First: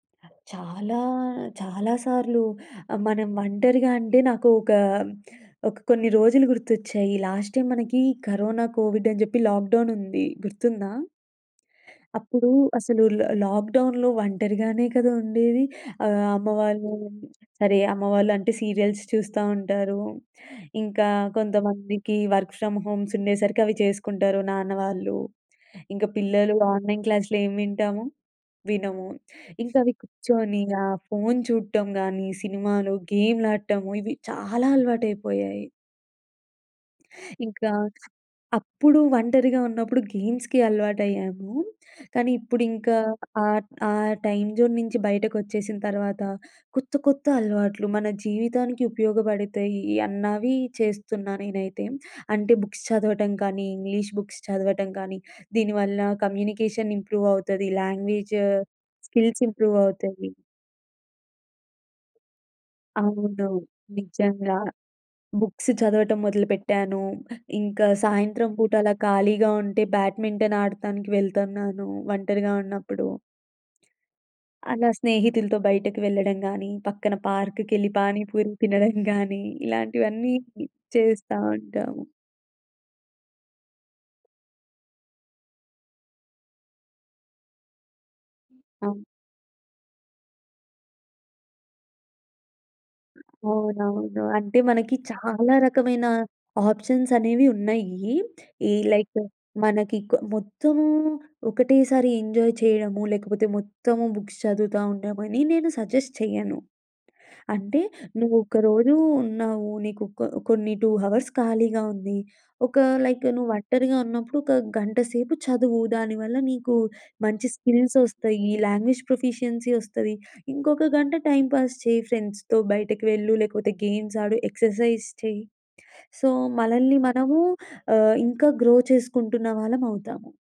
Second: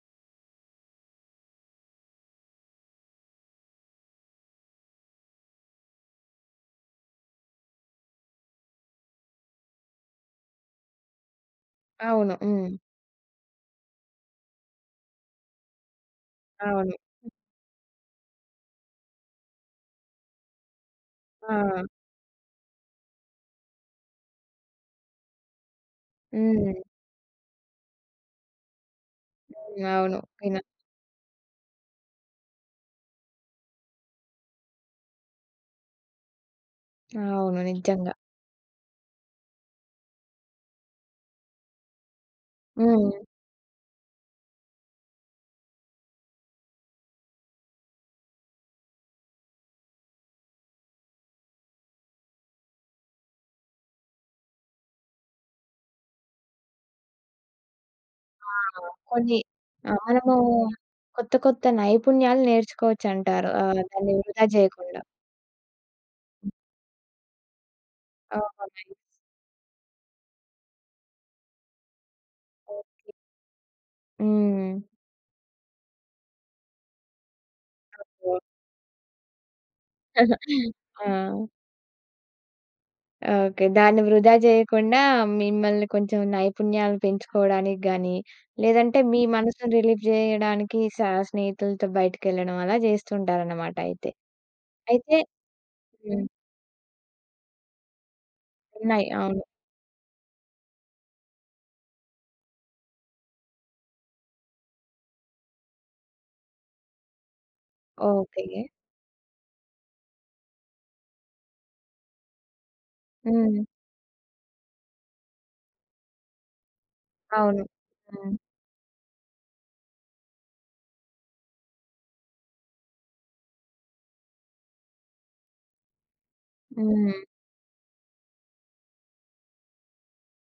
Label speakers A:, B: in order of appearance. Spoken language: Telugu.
A: చాలా చాలా సార్లు మనం ఒంటరిగా అంటే నాకు ఒక, ఒక కొన్ని రోజులు గుర్తొచ్చాయి. లాస్ట్ టైమ్ మనకి కరోనా కోవిడ్ అని చెప్పి లాక్‌డౌన్ ఉంది. గుర్తుందా?
B: అవును.
A: అప్పుడు
B: హ్మ్.
A: అసలు ల లాక్‌డౌన్‌లో ఒంటరిగానే కదా! ఉండేది. ఆహ్, అమ్మవాళ్ళు
B: అవును.
A: సరే అమ్మవాళ్ళు అంటే సీరియల్స్ చూస్తా ఉంటారు. ఇంకా
B: ఆ!
A: కొంతమందికి వర్క్ ఫ్రమ్ హోమ్స్ ఉండేసరికి అవి చేసుకుంటారు నాన్న వాళ్ళు. ఇంక పిల్లలు
B: హ్మ్.
A: ఆన్లైన్ క్లాసులేం వింటాము? వినము. ఇంకా
B: హ్మ్.
A: అవి
B: అవును.
A: కూర్చొని
B: కిన
A: ఆ ఫోన్ చూడటం గాని సినిమాలు, గేమ్‌లాడటము ఇవి చాలా అలవాటైపోయాయి.
B: అవును.
A: ఇంకా
B: నిజంగా.
A: అప్పుడు ఒంటరిగా ఉన్నప్పుడు గేమ్స్‌కి అలవాటయ్యాము. కానీ ఇప్పుడింక
B: హ్మ్.
A: ఆహ్, ట్ ఆ టైమ్ జోన్ నుంచి బయటకొచ్చేసిన తర్వాత కొత్త కొత్త అలవాట్లు మన జీవితానికి ఉపయోగపడతాయి అన్నవి చేస్తున్నా నేనైతే. అంటే బుక్స్ చదవటం కానీ ఇంగ్లీష్ బుక్స్ చదవటం కానీ, దీని వల్ల కమ్యూనికేషన్ ఇంప్రూవ్ అవుతది. లాంగ్వేజ్
B: ఆ! కొన్ని
A: స్కిల్స్ ఇంప్రూవవుతాయి.
B: మనమూ కొత్త కొత్త నైపుణ్యాలు
A: అవును.
B: నేర్చుకోవచ్చంటారు. ఆహ్, దాన్ని వృధా
A: నిజంగా
B: చేయకుండా.
A: బుక్స్ చదవటం మొదలుపెట్టాను. ఇంకా సాయంత్రం
B: ఓహ్!
A: పూట
B: నైస్.
A: అలా ఖాళీగా ఉంటే బ్యాడ్మింటన్ ఆడతానికి వెళ్తన్నాను ఒంటరిగా ఉన్నప్పుడు.
B: ఓకే. హ్మ్.
A: అలా స్నేహితులతో బయటకు వెళ్ళడం గాని పక్కన పార్క్‌కెళ్ళి
B: [unintelligible]
A: పానీపూరి తినడం గాని ఇలాంటివన్నీ
B: ఆ!
A: చేస్తా ఉంటాము.
B: ఓకే. దాన్ని వృధా జేయకుండా మిమ్మల్ని కొంచెం నైపుణ్యాలు పెంచుకోవడానికి గాని,
A: అ!
B: లేదంటే మీ మనసుని రిలీఫ్ జేయడానికి స స్నేహితులతో బయటికెళ్ళడం అలా జేస్తుంటారనమాట అయితే.
A: అవునవును. అంటే మనకి
B: అయితే
A: చాలా రకమైన
B: హ్మ్.
A: ఆప్షన్సనేవి ఉన్నయీ. ఈ
B: ఉన్నాయి.
A: లైక్
B: అవును.
A: మనకి కొ మొత్తమూ ఒకటేసారి ఎంజాయ్ చేయడము, లేకపోతే మొత్తము బుక్స్ చదువుతా ఉండమని నేను సజెస్ట్ చెయ్యను. అంటే
B: ఓకే.
A: నువ్వొకరోజు ఉన్నావు. నీకు ఒక కొన్ని 2 హావర్స్ ఖాళీగా ఉంది. ఒక లైక్
B: హ్మ్.
A: నువ్వొంటరిగా ఉన్నప్పుడు ఒక గంటసేపు చదువు. దానివల్ల నీకు మంచి
B: అవును.
A: స్కిల్స్
B: హ్మ్.
A: వస్తయి. లాంగ్వేజ్ ప్రొఫిషియన్సీ వస్తది. ఇంకొక గంట టైం పాస్ చెయి. ఫ్రెండ్స్‌తో బయటకు వెళ్ళు. లేకపోతే గేమ్స్ ఆడు. ఎక్సర్‌సైజ్ చెయి. సో, మలల్ని
B: హ్మ్.
A: మనము ఆహ్, ఇంకా గ్రో చేసుకుంటున్న వాళ్ళమవుతాము.